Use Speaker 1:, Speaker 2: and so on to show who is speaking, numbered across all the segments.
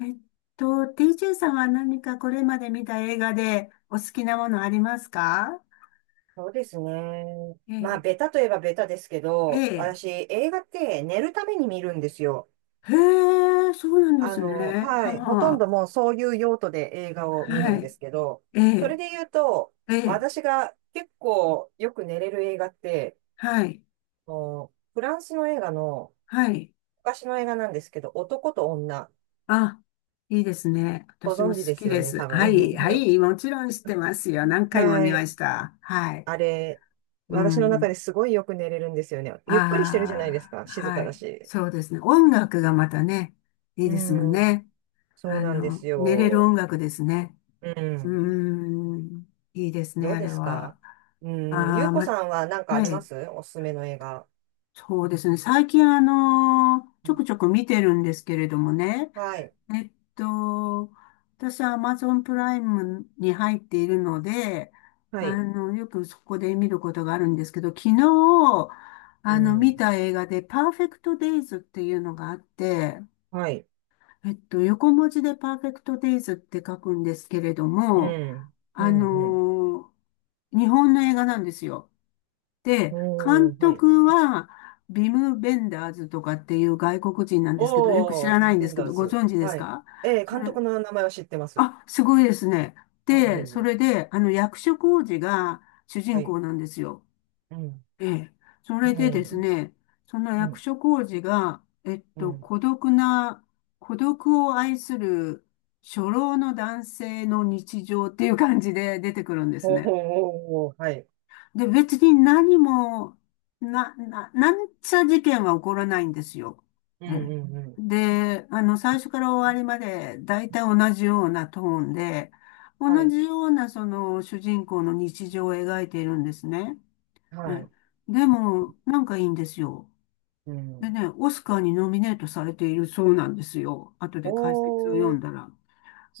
Speaker 1: えっと、TJ さんは何かこれまで見た映画でお好きなものありますか？
Speaker 2: そうですね。
Speaker 1: え
Speaker 2: まあ、ベ
Speaker 1: え。
Speaker 2: タといえばベタですけ
Speaker 1: え
Speaker 2: ど、
Speaker 1: え。
Speaker 2: 私、映画って寝るために見るんですよ。
Speaker 1: へえ、そうなんですね。
Speaker 2: はい。ほと
Speaker 1: は
Speaker 2: んど
Speaker 1: あ、
Speaker 2: もうそういう用途で映画を見る
Speaker 1: は
Speaker 2: んで
Speaker 1: い。
Speaker 2: すけど、
Speaker 1: え
Speaker 2: それ
Speaker 1: え。
Speaker 2: で言うと、
Speaker 1: ええ。
Speaker 2: 私が結構よく寝れる映画って、
Speaker 1: はい。
Speaker 2: フランスの映画の、
Speaker 1: はい。
Speaker 2: 昔の映画なんですけど、男と女、
Speaker 1: あ、いいですね。
Speaker 2: ご
Speaker 1: 私も
Speaker 2: 存知で
Speaker 1: 好き
Speaker 2: すよ
Speaker 1: で
Speaker 2: ね、
Speaker 1: す。
Speaker 2: 多
Speaker 1: はい。は
Speaker 2: 分。
Speaker 1: い。もちろん知ってますよ。何回も
Speaker 2: は
Speaker 1: 見まし
Speaker 2: い。
Speaker 1: た。はい。
Speaker 2: あれ、
Speaker 1: う
Speaker 2: 私の中
Speaker 1: ん。
Speaker 2: ですごいよく寝れるんですよね。ゆっくりしてるじゃないです
Speaker 1: あ
Speaker 2: か。
Speaker 1: あ、
Speaker 2: 静か
Speaker 1: は
Speaker 2: だ
Speaker 1: い。
Speaker 2: し。
Speaker 1: そうですね。音楽がまたね、いい
Speaker 2: う
Speaker 1: ですもん
Speaker 2: ん。
Speaker 1: ね。
Speaker 2: そうなんです
Speaker 1: 寝れる
Speaker 2: よ。
Speaker 1: 音楽ですね。
Speaker 2: う
Speaker 1: う
Speaker 2: ん。
Speaker 1: ーん、いいです
Speaker 2: ど
Speaker 1: ね、
Speaker 2: う
Speaker 1: あ
Speaker 2: で
Speaker 1: れ
Speaker 2: すか？
Speaker 1: は。
Speaker 2: うん。ゆ
Speaker 1: あ
Speaker 2: う
Speaker 1: あ、
Speaker 2: こ
Speaker 1: ま、
Speaker 2: さんは何かあり
Speaker 1: は
Speaker 2: ま
Speaker 1: い、
Speaker 2: す？おすすめの映画。
Speaker 1: そうですね。最近、
Speaker 2: う
Speaker 1: ちょ
Speaker 2: ん。
Speaker 1: くちょく見てるんですけれどもね。
Speaker 2: はい。
Speaker 1: えっと、私は Amazon プライムに入っているので、
Speaker 2: はい。
Speaker 1: よくそこで見ることがあるんですけど、昨日、
Speaker 2: う
Speaker 1: 見
Speaker 2: ん。
Speaker 1: た映画で、パーフェクトデイズっていうのがあって、
Speaker 2: はい。
Speaker 1: 横文字でパーフェクトデイズって書くんですけれど
Speaker 2: う
Speaker 1: も、
Speaker 2: ん。う
Speaker 1: あの
Speaker 2: ん。うん。
Speaker 1: ー日本の映画なんですよ。で、監
Speaker 2: おー、はい。
Speaker 1: 督はビム・ベンダーズとかっていう外国人なんですけど、よく知
Speaker 2: お
Speaker 1: らない
Speaker 2: ー、
Speaker 1: んで
Speaker 2: ベ
Speaker 1: す
Speaker 2: ン
Speaker 1: け
Speaker 2: ダー
Speaker 1: ど、ご
Speaker 2: ズ。
Speaker 1: 存知です
Speaker 2: はい。
Speaker 1: か？
Speaker 2: えー、
Speaker 1: そ
Speaker 2: 監
Speaker 1: れ、
Speaker 2: 督の名前は知ってます。
Speaker 1: あ、すごいですね。
Speaker 2: あ、いえ
Speaker 1: で、
Speaker 2: い
Speaker 1: そ
Speaker 2: え。
Speaker 1: れで、役所広司が主
Speaker 2: は
Speaker 1: 人
Speaker 2: い。
Speaker 1: 公なんですよ。
Speaker 2: うん。
Speaker 1: ええ。そ
Speaker 2: う
Speaker 1: れでです
Speaker 2: ん。
Speaker 1: ね、その
Speaker 2: う
Speaker 1: 役
Speaker 2: ん。
Speaker 1: 所広司が、
Speaker 2: うん。
Speaker 1: 孤独な、孤独を愛する初老の男性の日常っていう感じで出てくるんです
Speaker 2: おー、おー、
Speaker 1: ね。
Speaker 2: おー、はい。
Speaker 1: で、別に何も、なんちゃ事件は起こらないんですよ。
Speaker 2: う
Speaker 1: え
Speaker 2: ん。
Speaker 1: え。
Speaker 2: うん。うん。
Speaker 1: で、最初から終わりまで大体同じようなトーンで、同
Speaker 2: はい。
Speaker 1: じようなその主人公の日常を描いているんですね。
Speaker 2: は
Speaker 1: ね。
Speaker 2: い。
Speaker 1: でも、なんかいいんですよ。
Speaker 2: う
Speaker 1: で
Speaker 2: ん。
Speaker 1: ね、オスカーにノミネートされているそうなんですよ。後で解説を読
Speaker 2: お
Speaker 1: ん
Speaker 2: ー、
Speaker 1: だら。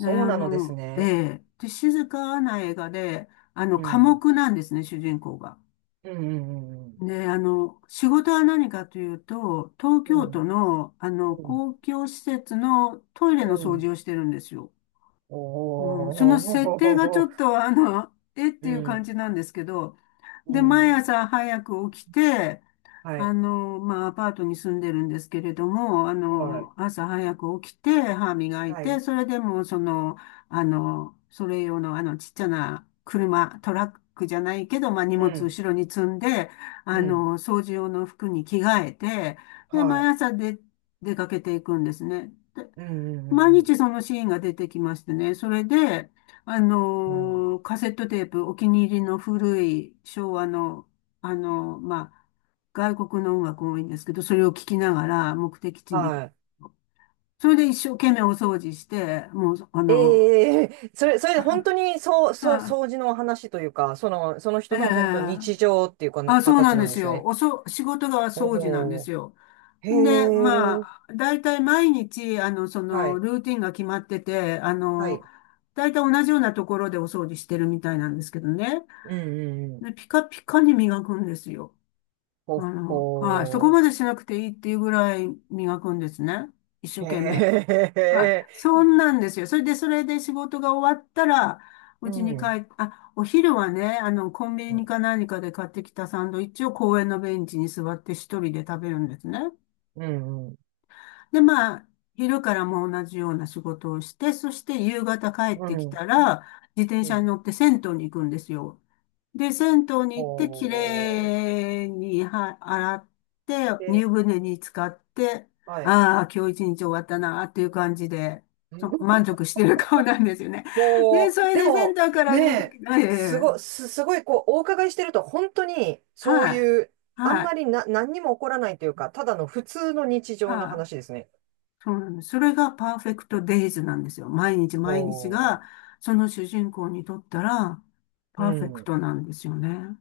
Speaker 1: ね、
Speaker 2: うなのです
Speaker 1: え
Speaker 2: ね。
Speaker 1: え、で、静かな映画で、
Speaker 2: う
Speaker 1: 寡
Speaker 2: ん。
Speaker 1: 黙なんですね、主人公が。
Speaker 2: うん。うんうん
Speaker 1: で、仕事は何かというと、東
Speaker 2: う
Speaker 1: 京
Speaker 2: ん。
Speaker 1: 都の、
Speaker 2: うん。
Speaker 1: 公共施設のトイ
Speaker 2: う
Speaker 1: レの掃
Speaker 2: ん。
Speaker 1: 除をしてるんですよ。
Speaker 2: お
Speaker 1: うん、その設定がち
Speaker 2: お
Speaker 1: ょっ
Speaker 2: ー。
Speaker 1: と、えって
Speaker 2: う
Speaker 1: いう感
Speaker 2: ん。
Speaker 1: じなんですけど、
Speaker 2: う
Speaker 1: で、毎
Speaker 2: ん。
Speaker 1: 朝早く起きて、
Speaker 2: はい。
Speaker 1: まあ、アパートに住んでるんですけれども、
Speaker 2: はい。
Speaker 1: 朝早く起きて、歯磨い
Speaker 2: は
Speaker 1: て、
Speaker 2: い。
Speaker 1: それでも、それ用の、ちっちゃな車、トラックじゃないけど、まあ、荷
Speaker 2: う
Speaker 1: 物
Speaker 2: ん。
Speaker 1: 後ろに積んで、
Speaker 2: うん。
Speaker 1: 掃除用の服に着替えて、で、
Speaker 2: は
Speaker 1: 毎
Speaker 2: い。
Speaker 1: 朝で、出かけていくんですね。
Speaker 2: うんうんうん
Speaker 1: 毎
Speaker 2: う
Speaker 1: 日
Speaker 2: ん。
Speaker 1: そのシーンが出てきましてね。それで、
Speaker 2: うん。
Speaker 1: カセットテープ、お気に入りの古い昭和の、まあ、外国の音楽多いんですけど、それを聞きながら目的地に、
Speaker 2: はい。
Speaker 1: それで一生懸命お掃除して、もう、
Speaker 2: ええ、それで本当に、掃 除の話というか、その
Speaker 1: え
Speaker 2: 人
Speaker 1: え。
Speaker 2: の本当日常っていうか、
Speaker 1: あ、そうな
Speaker 2: 形
Speaker 1: ん
Speaker 2: な
Speaker 1: で
Speaker 2: んで
Speaker 1: す
Speaker 2: す
Speaker 1: よ。
Speaker 2: ね。
Speaker 1: 仕事が
Speaker 2: ほ
Speaker 1: 掃除なんで
Speaker 2: ほ
Speaker 1: す
Speaker 2: う。
Speaker 1: よ。
Speaker 2: へ
Speaker 1: で、ま
Speaker 2: え。
Speaker 1: あ、大体毎日、
Speaker 2: はい。
Speaker 1: ルーティンが決まってて、
Speaker 2: はい。
Speaker 1: 大体同じようなところでお掃除してるみたいなんですけどね。
Speaker 2: うんうんうん。
Speaker 1: で、ピカピカに磨くんですよ。
Speaker 2: ほ
Speaker 1: はい。そこ
Speaker 2: ほ
Speaker 1: までしなくていいっていうぐらい磨くんですね。一生
Speaker 2: う。
Speaker 1: 懸命。
Speaker 2: へ
Speaker 1: はい。
Speaker 2: え。
Speaker 1: そんなんですよ。それで、仕事が終わったら、う
Speaker 2: う
Speaker 1: ちに帰
Speaker 2: ん。
Speaker 1: っ、あ、お昼はね、コンビ
Speaker 2: う
Speaker 1: ニ
Speaker 2: ん、
Speaker 1: か何かで買ってきたサンドイッチを公園のベンチに座って一人で食べるんですね。
Speaker 2: うん、うん、
Speaker 1: で、まあ、昼からも同じような仕事をして、そして夕方帰っ
Speaker 2: う
Speaker 1: てき
Speaker 2: ん。
Speaker 1: たら、自転
Speaker 2: う
Speaker 1: 車に
Speaker 2: ん。
Speaker 1: 乗って銭湯に行くんですよ。で、銭湯に行って、き
Speaker 2: ほう、
Speaker 1: れいには洗って、
Speaker 2: で、
Speaker 1: 湯船に浸かって、
Speaker 2: はい。
Speaker 1: ああ、今日一日終わったな、っていう感じで、満 足してる顔なんですよね。
Speaker 2: ほ
Speaker 1: で、
Speaker 2: う、
Speaker 1: それ
Speaker 2: で
Speaker 1: でセン
Speaker 2: も、
Speaker 1: ターから
Speaker 2: ね
Speaker 1: 出て
Speaker 2: え、
Speaker 1: きて、ええ、
Speaker 2: すごい、こう、お伺いしてると、本当に、そう
Speaker 1: はい、
Speaker 2: いう、あん
Speaker 1: は
Speaker 2: ま
Speaker 1: い、
Speaker 2: りな、何にも起こらないというか、ただの普通の日常の
Speaker 1: はい。
Speaker 2: 話ですね。
Speaker 1: そうなんです。それがパーフェクトデイズなんですよ。毎日
Speaker 2: ほ
Speaker 1: 毎日が、その主人公にとったら、
Speaker 2: う、う
Speaker 1: パーフェク
Speaker 2: ん。
Speaker 1: トなんですよね。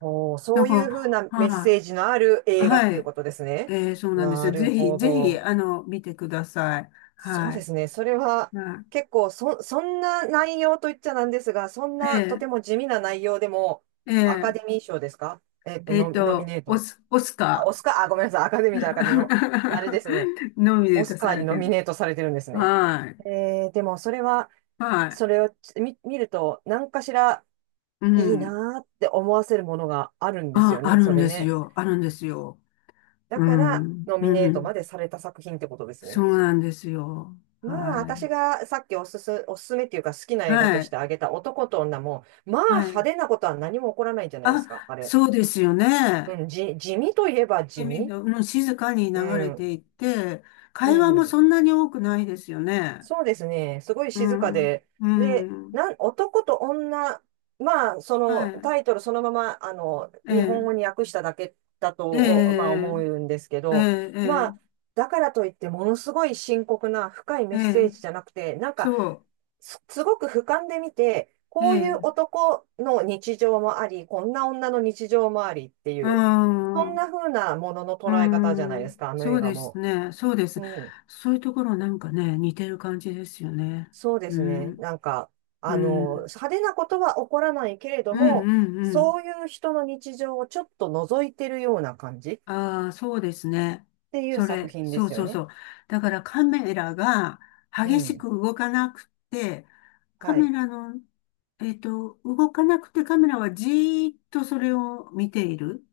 Speaker 2: ほう、そ
Speaker 1: だ
Speaker 2: ういうふう
Speaker 1: か
Speaker 2: な
Speaker 1: ら、
Speaker 2: メッ
Speaker 1: はい。
Speaker 2: セージのある映画っ
Speaker 1: は
Speaker 2: ていう
Speaker 1: い。
Speaker 2: ことですね。
Speaker 1: そうなんです
Speaker 2: な
Speaker 1: よ。
Speaker 2: る
Speaker 1: ぜひ、
Speaker 2: ほ
Speaker 1: ぜひ、
Speaker 2: ど。
Speaker 1: 見てください。
Speaker 2: そう
Speaker 1: は
Speaker 2: で
Speaker 1: い。
Speaker 2: すね。それは
Speaker 1: は
Speaker 2: 結構、そんな内容といっちゃなんですが、そん
Speaker 1: い、
Speaker 2: なとても地味な内容でも、
Speaker 1: ー、
Speaker 2: アカ
Speaker 1: え
Speaker 2: デミー賞ですか？ノミネート。
Speaker 1: オス
Speaker 2: あ、オ
Speaker 1: カ
Speaker 2: スカー、あ、ごめんなさい。アカデ
Speaker 1: ー
Speaker 2: ミーじゃなかったの。あれですね。
Speaker 1: ノミネ
Speaker 2: オ
Speaker 1: ート
Speaker 2: スカ
Speaker 1: さ
Speaker 2: ーに
Speaker 1: れ
Speaker 2: ノ
Speaker 1: て
Speaker 2: ミ
Speaker 1: る。
Speaker 2: ネートされてるんですね。
Speaker 1: はい。
Speaker 2: えー、でもそれは、
Speaker 1: は
Speaker 2: それ
Speaker 1: い。
Speaker 2: を見ると、何かしら
Speaker 1: う
Speaker 2: いい
Speaker 1: ん。
Speaker 2: なーって思わせるものがあるんです
Speaker 1: あ、
Speaker 2: よ
Speaker 1: あ
Speaker 2: ね。
Speaker 1: る
Speaker 2: そ
Speaker 1: ん
Speaker 2: れ
Speaker 1: です
Speaker 2: ね。
Speaker 1: よ。あるんですよ。
Speaker 2: だ
Speaker 1: う
Speaker 2: から、
Speaker 1: ん。
Speaker 2: ノミ
Speaker 1: う
Speaker 2: ネートま
Speaker 1: ん。
Speaker 2: でされた作品ってことです
Speaker 1: そ
Speaker 2: ね。
Speaker 1: うなんですよ。
Speaker 2: まあ、
Speaker 1: は
Speaker 2: 私がさっきおすすめっていうか好きな
Speaker 1: い。
Speaker 2: 映画
Speaker 1: は
Speaker 2: とし
Speaker 1: い。
Speaker 2: て挙げた男と女も、まあ
Speaker 1: は
Speaker 2: 派
Speaker 1: い。
Speaker 2: 手なことは何も起こらないんじゃないで
Speaker 1: あ、
Speaker 2: すか、あれ。
Speaker 1: そうですよ
Speaker 2: う
Speaker 1: ね。
Speaker 2: ん、地味といえば
Speaker 1: で
Speaker 2: 地
Speaker 1: み
Speaker 2: 味。
Speaker 1: うん、静かに
Speaker 2: う
Speaker 1: 流れ
Speaker 2: ん、
Speaker 1: ていって、
Speaker 2: う
Speaker 1: 会話も
Speaker 2: ん。
Speaker 1: そんなに多くないですよね。
Speaker 2: そうですね。すごい
Speaker 1: う
Speaker 2: 静か
Speaker 1: ん。
Speaker 2: で。
Speaker 1: う
Speaker 2: で、
Speaker 1: ん。
Speaker 2: 男と女、まあ、そ
Speaker 1: は
Speaker 2: の
Speaker 1: い。
Speaker 2: タイトルそのまま、
Speaker 1: え
Speaker 2: 日本語
Speaker 1: え。
Speaker 2: に訳しただけだと、
Speaker 1: え
Speaker 2: おまあ思
Speaker 1: え。
Speaker 2: うんですけ
Speaker 1: え
Speaker 2: ど、
Speaker 1: え。え
Speaker 2: まあ、
Speaker 1: え。
Speaker 2: だからといってものすごい深刻な深い
Speaker 1: え
Speaker 2: メッセー
Speaker 1: え、
Speaker 2: ジじゃなくて、なんか、
Speaker 1: そ
Speaker 2: すごく俯瞰で見て、
Speaker 1: う。え
Speaker 2: こういう
Speaker 1: え。
Speaker 2: 男の日常もあり、こんな女の日常もありってい
Speaker 1: う
Speaker 2: う、そん
Speaker 1: ん。
Speaker 2: な風なものの
Speaker 1: う
Speaker 2: 捉え方じゃないです
Speaker 1: ん。
Speaker 2: か、あの
Speaker 1: そ
Speaker 2: 映
Speaker 1: う
Speaker 2: 画
Speaker 1: です
Speaker 2: も。
Speaker 1: ね。そうです。
Speaker 2: うん。
Speaker 1: そういうところなんかね、似てる感じですよね。
Speaker 2: そうで
Speaker 1: う
Speaker 2: すね。
Speaker 1: ん。
Speaker 2: なんか、
Speaker 1: うん。
Speaker 2: 派手なことは起こらないけれ
Speaker 1: う
Speaker 2: ど
Speaker 1: んう
Speaker 2: も、
Speaker 1: んうん。
Speaker 2: そういう人の日常をちょっと覗いてるような感じっ
Speaker 1: ああ、そうですね。
Speaker 2: ていう作品で
Speaker 1: そう
Speaker 2: すよ
Speaker 1: そう
Speaker 2: ね。
Speaker 1: そう。だからカメラが
Speaker 2: う
Speaker 1: 激し
Speaker 2: ん。
Speaker 1: く動かなくて、カ
Speaker 2: は
Speaker 1: メ
Speaker 2: い。
Speaker 1: ラの、動かなくてカメラはじーっとそれを見ている。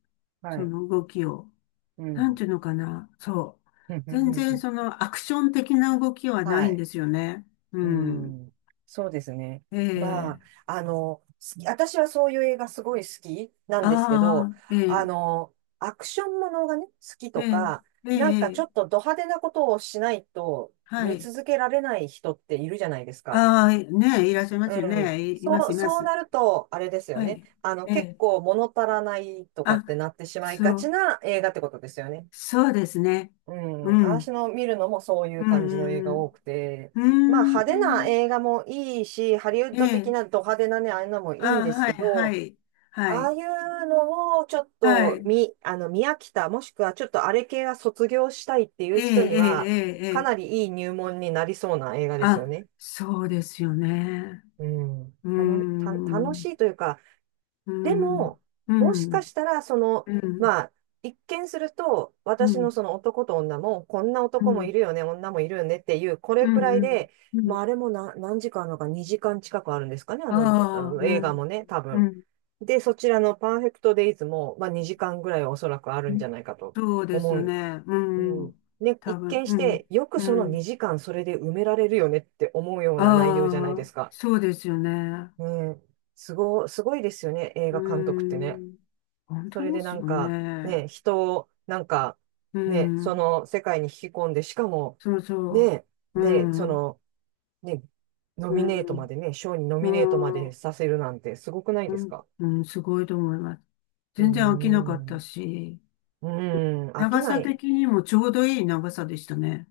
Speaker 2: は
Speaker 1: そ
Speaker 2: い。
Speaker 1: の動きを。
Speaker 2: う
Speaker 1: なん
Speaker 2: ん。
Speaker 1: ていうのかな。そう。全然そ のアクション的な動きはな
Speaker 2: は
Speaker 1: いん
Speaker 2: い。
Speaker 1: ですよね。う
Speaker 2: う
Speaker 1: ん。
Speaker 2: ん、そうですね。
Speaker 1: え
Speaker 2: まあ、
Speaker 1: え。
Speaker 2: あの、好私はそういう映画すごい好きなんですけど、
Speaker 1: ああ、え
Speaker 2: あ
Speaker 1: え、
Speaker 2: の、アクションものがね、好き
Speaker 1: え
Speaker 2: と
Speaker 1: え、
Speaker 2: か、
Speaker 1: ええ、
Speaker 2: なんかち
Speaker 1: え
Speaker 2: ょ
Speaker 1: え。
Speaker 2: っとド派手なことをしないと
Speaker 1: は
Speaker 2: 見
Speaker 1: い。
Speaker 2: 続けられない人っているじゃないですか。
Speaker 1: ああ、ねえ、いらっしゃいま
Speaker 2: う
Speaker 1: すよ
Speaker 2: ん。
Speaker 1: ね。いいま
Speaker 2: そ
Speaker 1: す、
Speaker 2: う、
Speaker 1: いま
Speaker 2: そう
Speaker 1: す。
Speaker 2: なると、あれですよ
Speaker 1: は
Speaker 2: ね。
Speaker 1: い。え
Speaker 2: 結
Speaker 1: え。
Speaker 2: 構物足らないとか
Speaker 1: あ、
Speaker 2: ってなってしまいが
Speaker 1: そ
Speaker 2: ち
Speaker 1: う、
Speaker 2: な映画ってことですよね。
Speaker 1: そうですね。
Speaker 2: う
Speaker 1: う
Speaker 2: ん、私
Speaker 1: ん。
Speaker 2: の見るのもそうい
Speaker 1: う
Speaker 2: う感じの映
Speaker 1: ん、
Speaker 2: 画
Speaker 1: うん、
Speaker 2: 多くて、
Speaker 1: う
Speaker 2: まあ
Speaker 1: ん。う
Speaker 2: 派手な
Speaker 1: ーん。
Speaker 2: 映画もいいし、ハリウッ
Speaker 1: え
Speaker 2: ド的な
Speaker 1: え。
Speaker 2: ド派手なね、ああいうのもいいん
Speaker 1: あ、
Speaker 2: です
Speaker 1: はい、
Speaker 2: け
Speaker 1: は
Speaker 2: ど、
Speaker 1: い。は
Speaker 2: ああ
Speaker 1: い。
Speaker 2: いうのをちょっ
Speaker 1: は
Speaker 2: と
Speaker 1: い。
Speaker 2: 見、あの、見飽きた、もしくはちょっとあれ系は卒業したいってい
Speaker 1: え
Speaker 2: う
Speaker 1: え、
Speaker 2: 人
Speaker 1: え
Speaker 2: に
Speaker 1: え、
Speaker 2: は、
Speaker 1: ええ。
Speaker 2: かな
Speaker 1: ええ。
Speaker 2: りいい入門になりそうな映画ですよ
Speaker 1: あ、
Speaker 2: ね。
Speaker 1: そうですよね。
Speaker 2: うん。
Speaker 1: うー
Speaker 2: 楽
Speaker 1: ん。
Speaker 2: しいというか、
Speaker 1: う
Speaker 2: で
Speaker 1: ん。
Speaker 2: も、
Speaker 1: う
Speaker 2: もしか
Speaker 1: ん。
Speaker 2: したら、
Speaker 1: うん。
Speaker 2: まあ、一見すると、
Speaker 1: う
Speaker 2: 私の
Speaker 1: ん。
Speaker 2: その男と女も、こんな
Speaker 1: う
Speaker 2: 男も
Speaker 1: ん。
Speaker 2: いるよね、女もいるよねっていう、こ
Speaker 1: う
Speaker 2: れくらい
Speaker 1: ん。
Speaker 2: で、
Speaker 1: う
Speaker 2: ま
Speaker 1: ん。
Speaker 2: あ、あれもな、何時間あるのか、2時間近くあるんですかね、あ
Speaker 1: あ
Speaker 2: の、あ
Speaker 1: あ、
Speaker 2: の
Speaker 1: う
Speaker 2: 映画
Speaker 1: ん。
Speaker 2: もね、多
Speaker 1: う
Speaker 2: 分。
Speaker 1: ん。
Speaker 2: で、そちらのパーフェクトデイズも、まあ、2時間ぐらいはおそらくあ
Speaker 1: う
Speaker 2: るんじ
Speaker 1: ん。
Speaker 2: ゃないかと
Speaker 1: そうです
Speaker 2: 思
Speaker 1: よ
Speaker 2: う。
Speaker 1: ね。
Speaker 2: う
Speaker 1: うん。
Speaker 2: ん。ね、
Speaker 1: 多
Speaker 2: 一
Speaker 1: 分、
Speaker 2: 見
Speaker 1: う
Speaker 2: し
Speaker 1: ん。
Speaker 2: て、よく
Speaker 1: う
Speaker 2: その
Speaker 1: ん。
Speaker 2: 2時間それで埋められるよねって思うような内容じゃない
Speaker 1: あ
Speaker 2: で
Speaker 1: あ、
Speaker 2: すか。
Speaker 1: そうですよね。
Speaker 2: うん、すごいですよね、映
Speaker 1: うー
Speaker 2: 画監督ってね。
Speaker 1: ん。本
Speaker 2: そ
Speaker 1: 当
Speaker 2: れで
Speaker 1: で
Speaker 2: な
Speaker 1: す
Speaker 2: ん
Speaker 1: よ
Speaker 2: か、
Speaker 1: ね。
Speaker 2: ね、人を、なんか、
Speaker 1: う
Speaker 2: ね、そ
Speaker 1: ん。
Speaker 2: の世界に引き込んで、しかも、
Speaker 1: そうそ
Speaker 2: ね、
Speaker 1: う。
Speaker 2: で、そ
Speaker 1: うん。
Speaker 2: の、ね、ノ
Speaker 1: う
Speaker 2: ミネートま
Speaker 1: ん。
Speaker 2: でね、賞にノミネートま
Speaker 1: う
Speaker 2: で
Speaker 1: ん。
Speaker 2: させるなんてすごくない
Speaker 1: う
Speaker 2: です
Speaker 1: ん、
Speaker 2: か？
Speaker 1: うん。すごいと思います。
Speaker 2: うー
Speaker 1: 全然飽きなかっ
Speaker 2: ん。
Speaker 1: た
Speaker 2: う
Speaker 1: し、
Speaker 2: ーん。飽き
Speaker 1: 長
Speaker 2: な
Speaker 1: さ
Speaker 2: い。
Speaker 1: 的にもちょうどいい長さでしたね。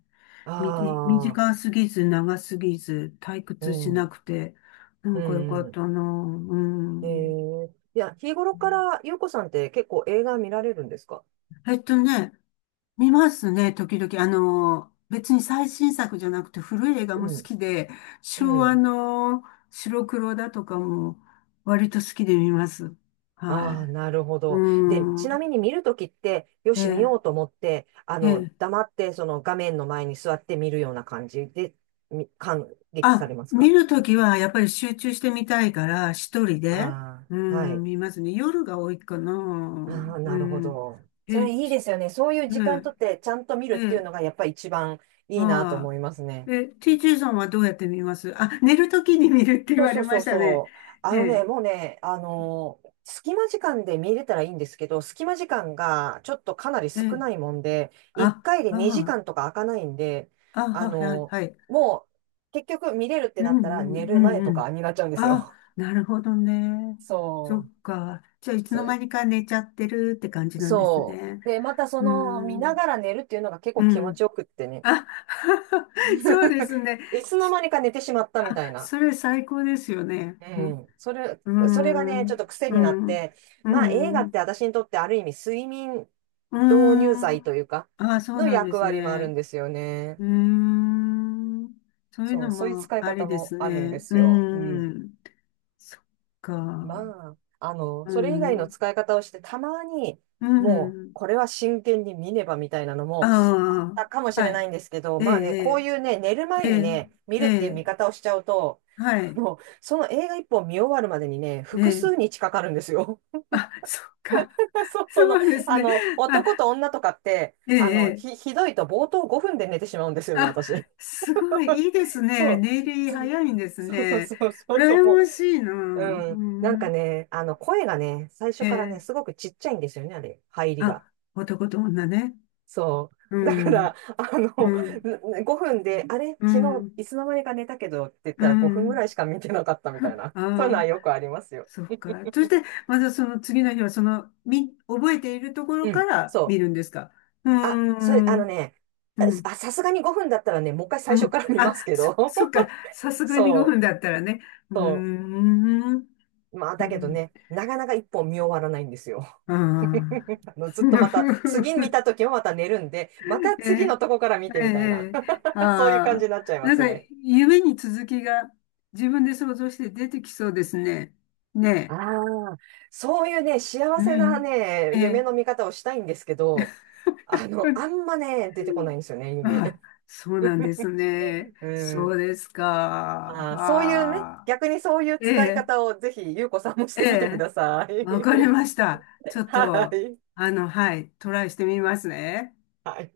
Speaker 1: み、
Speaker 2: あ
Speaker 1: 短
Speaker 2: あ、
Speaker 1: すぎず、長すぎず、退
Speaker 2: う
Speaker 1: 屈しな
Speaker 2: ん。
Speaker 1: くて、な
Speaker 2: う
Speaker 1: んかよか
Speaker 2: んう
Speaker 1: っ
Speaker 2: ん。
Speaker 1: たな。う
Speaker 2: え
Speaker 1: ん。
Speaker 2: ー、いや、日頃から、ゆうこさんって結構映画見られるんですか？
Speaker 1: えっとね、見ますね、時々。別に最新作じゃなくて古い映画も
Speaker 2: う
Speaker 1: 好
Speaker 2: ん。
Speaker 1: きで、昭
Speaker 2: う
Speaker 1: 和
Speaker 2: ん。
Speaker 1: の白黒だとかも割と好きで見ます。は
Speaker 2: ああ、なるほ
Speaker 1: い。
Speaker 2: ど。で、
Speaker 1: う
Speaker 2: ちなみ
Speaker 1: ん。
Speaker 2: に見るときって、よ
Speaker 1: え
Speaker 2: し、見よ
Speaker 1: え、
Speaker 2: うと思って、
Speaker 1: ええ。
Speaker 2: 黙って、その画面の前に座って見るような感じで、感激さ
Speaker 1: あ、
Speaker 2: れます
Speaker 1: 見
Speaker 2: か？
Speaker 1: るときはやっぱり集中してみたいから、一人で、
Speaker 2: あ
Speaker 1: う
Speaker 2: あ、は
Speaker 1: ん、
Speaker 2: い。
Speaker 1: 見ますね。夜が多いかな。う
Speaker 2: ああ、なるほ
Speaker 1: ん。
Speaker 2: ど。そ
Speaker 1: え
Speaker 2: れいいですよね。そういう
Speaker 1: え、
Speaker 2: 時間とって、ちゃんと見る
Speaker 1: え
Speaker 2: っていう
Speaker 1: え。
Speaker 2: のが、やっぱり一番いいなと
Speaker 1: は
Speaker 2: 思います
Speaker 1: い。
Speaker 2: ね。
Speaker 1: TJ さんはどうやって見ます？あ、寝るときに見るって言
Speaker 2: そう
Speaker 1: わ
Speaker 2: そ
Speaker 1: れ
Speaker 2: う
Speaker 1: ま
Speaker 2: そ
Speaker 1: し
Speaker 2: う
Speaker 1: たね。
Speaker 2: そう。
Speaker 1: え
Speaker 2: あのね、
Speaker 1: え、
Speaker 2: もうね、隙間時間で見れたらいいんですけど、隙間時間がちょっとかなり
Speaker 1: え
Speaker 2: 少
Speaker 1: え、
Speaker 2: ないもんで、1
Speaker 1: あ、
Speaker 2: 回で
Speaker 1: あ
Speaker 2: 2時
Speaker 1: あ、
Speaker 2: 間とか開かないんで、
Speaker 1: あ、
Speaker 2: あ
Speaker 1: はい、はい。
Speaker 2: の
Speaker 1: はい。
Speaker 2: もう結局見れるって
Speaker 1: う
Speaker 2: なった
Speaker 1: んう
Speaker 2: ら寝
Speaker 1: ん、
Speaker 2: る
Speaker 1: う
Speaker 2: 前
Speaker 1: ん、う
Speaker 2: とか
Speaker 1: ん。
Speaker 2: になっちゃうんです
Speaker 1: あ、
Speaker 2: よ。
Speaker 1: なるほどね。そ
Speaker 2: そう。
Speaker 1: っか。じゃあ、いつ
Speaker 2: そ
Speaker 1: の間にか寝ちゃってるって感じなんです
Speaker 2: そ
Speaker 1: ね。
Speaker 2: う。で、またそ
Speaker 1: うー
Speaker 2: の見な
Speaker 1: ん、
Speaker 2: がら寝るっていうのが結
Speaker 1: う
Speaker 2: 構気持
Speaker 1: ん。
Speaker 2: ちよくってね。
Speaker 1: あ、そうで すね。
Speaker 2: いつの間にか寝てしまったみ
Speaker 1: あ、
Speaker 2: たいな。
Speaker 1: それ最高ですよね。
Speaker 2: う
Speaker 1: うん、
Speaker 2: ん。
Speaker 1: うー
Speaker 2: それがね、ちょっ
Speaker 1: ん、
Speaker 2: と癖
Speaker 1: う
Speaker 2: になっ
Speaker 1: ん、
Speaker 2: て、
Speaker 1: う
Speaker 2: まあ映画って
Speaker 1: ん。
Speaker 2: 私にとってある意味睡眠
Speaker 1: うー
Speaker 2: 導入
Speaker 1: ん。
Speaker 2: 剤というか、
Speaker 1: ああ、そう
Speaker 2: の
Speaker 1: なんで
Speaker 2: 役
Speaker 1: す
Speaker 2: 割もある
Speaker 1: ね。
Speaker 2: んですよね。
Speaker 1: うーん。そういう
Speaker 2: そ
Speaker 1: の
Speaker 2: う、そういう
Speaker 1: も
Speaker 2: 使い
Speaker 1: あ
Speaker 2: 方
Speaker 1: りで
Speaker 2: も
Speaker 1: す
Speaker 2: あるんで
Speaker 1: ね。
Speaker 2: す
Speaker 1: う
Speaker 2: よ。う
Speaker 1: ー
Speaker 2: ん。
Speaker 1: ん。そっか。
Speaker 2: まあ、
Speaker 1: う
Speaker 2: それ以外の
Speaker 1: ん。
Speaker 2: 使い方をして、たまに、
Speaker 1: う
Speaker 2: もう、
Speaker 1: ん。
Speaker 2: これは真剣に見ねばみたいなのもあっ
Speaker 1: あ
Speaker 2: たかも
Speaker 1: あ、
Speaker 2: し
Speaker 1: は
Speaker 2: れな
Speaker 1: い。
Speaker 2: いんですけど、
Speaker 1: え
Speaker 2: まあね、こう
Speaker 1: え、
Speaker 2: いうね、寝る前
Speaker 1: ええ、
Speaker 2: にね、見
Speaker 1: ええ、
Speaker 2: るっていう
Speaker 1: え
Speaker 2: 見
Speaker 1: え。
Speaker 2: 方をしちゃうと、
Speaker 1: はい。
Speaker 2: もう、その映画一本見終わるまでにね、
Speaker 1: え
Speaker 2: 複数
Speaker 1: え。
Speaker 2: 日かかるんですよ。
Speaker 1: あ、そっか。
Speaker 2: そう、
Speaker 1: そうですね。あ、
Speaker 2: 男と女とかって、
Speaker 1: ええ、ええ。
Speaker 2: ひどいと冒頭5分で寝てしまうんですよね、
Speaker 1: あ、
Speaker 2: 私。
Speaker 1: すごい、いいですね。
Speaker 2: そ
Speaker 1: ネイ
Speaker 2: う。
Speaker 1: リ早いんです
Speaker 2: そうそう
Speaker 1: ね。
Speaker 2: そうそうそう、
Speaker 1: 羨
Speaker 2: も
Speaker 1: ましいな。う
Speaker 2: う、うん。なんか
Speaker 1: ん。
Speaker 2: ね、声がね、最初からね、
Speaker 1: え
Speaker 2: す
Speaker 1: え。
Speaker 2: ごくちっちゃいんですよね、あれ、入りが。
Speaker 1: あ、男と女ね。
Speaker 2: そ
Speaker 1: う
Speaker 2: う。だか
Speaker 1: ん、
Speaker 2: ら、
Speaker 1: うん、
Speaker 2: 5分で、あれ、
Speaker 1: う
Speaker 2: 昨日、
Speaker 1: ん、
Speaker 2: いつの間にか寝たけどって言っ
Speaker 1: う
Speaker 2: たら5分ぐ
Speaker 1: ん。
Speaker 2: らいしか見てなかったみたいな。そういうの
Speaker 1: あ
Speaker 2: は
Speaker 1: あ、
Speaker 2: よくありますよ。
Speaker 1: そっか。そして、またその次の日は、覚えているところ
Speaker 2: う
Speaker 1: か
Speaker 2: ん。
Speaker 1: ら見
Speaker 2: そう。
Speaker 1: るんですか？うー
Speaker 2: あ、それ、あの
Speaker 1: ん、
Speaker 2: ね、
Speaker 1: うん、
Speaker 2: あ、さすがに5分だったらね、もう一回
Speaker 1: う
Speaker 2: 最初
Speaker 1: ん。
Speaker 2: から見ます
Speaker 1: あ、
Speaker 2: け
Speaker 1: そ、
Speaker 2: ど。
Speaker 1: そっか。さすがに5
Speaker 2: そ
Speaker 1: 分だったらね。
Speaker 2: う、
Speaker 1: うー
Speaker 2: そ
Speaker 1: ん、
Speaker 2: う。まあ、
Speaker 1: う
Speaker 2: だけど
Speaker 1: ん。
Speaker 2: ね、なかなか一本見終わらないんですよ。
Speaker 1: あ あ。
Speaker 2: ずっとまた、次見 た時もまた寝るんで、また
Speaker 1: え
Speaker 2: 次
Speaker 1: え、ね
Speaker 2: のとこから見てみ
Speaker 1: え、
Speaker 2: たいな。
Speaker 1: ねえ、
Speaker 2: そういう感じ
Speaker 1: ああ、
Speaker 2: になっちゃいま
Speaker 1: なん
Speaker 2: す
Speaker 1: か
Speaker 2: ね。
Speaker 1: 夢に続きが自分で想像して出てきそうですね。ね
Speaker 2: ああ、そういうね、
Speaker 1: え、
Speaker 2: 幸
Speaker 1: う
Speaker 2: せな
Speaker 1: ん、
Speaker 2: ね、
Speaker 1: ええ、
Speaker 2: 夢の見方をしたいんですけど、あんまね、出てこないんですよね、
Speaker 1: あ
Speaker 2: 夢。
Speaker 1: あ、そうなんですね。
Speaker 2: う
Speaker 1: そう
Speaker 2: ん。
Speaker 1: ですか。
Speaker 2: ああ、そういうね、
Speaker 1: ああ、
Speaker 2: 逆にそういう
Speaker 1: え
Speaker 2: 使い
Speaker 1: え、
Speaker 2: 方をぜひ、ゆうこさんもし
Speaker 1: え
Speaker 2: てみてく
Speaker 1: え、
Speaker 2: ださい。
Speaker 1: わかり ました。ちょっ
Speaker 2: は
Speaker 1: と、
Speaker 2: い。
Speaker 1: はい、トライしてみますね。
Speaker 2: はい。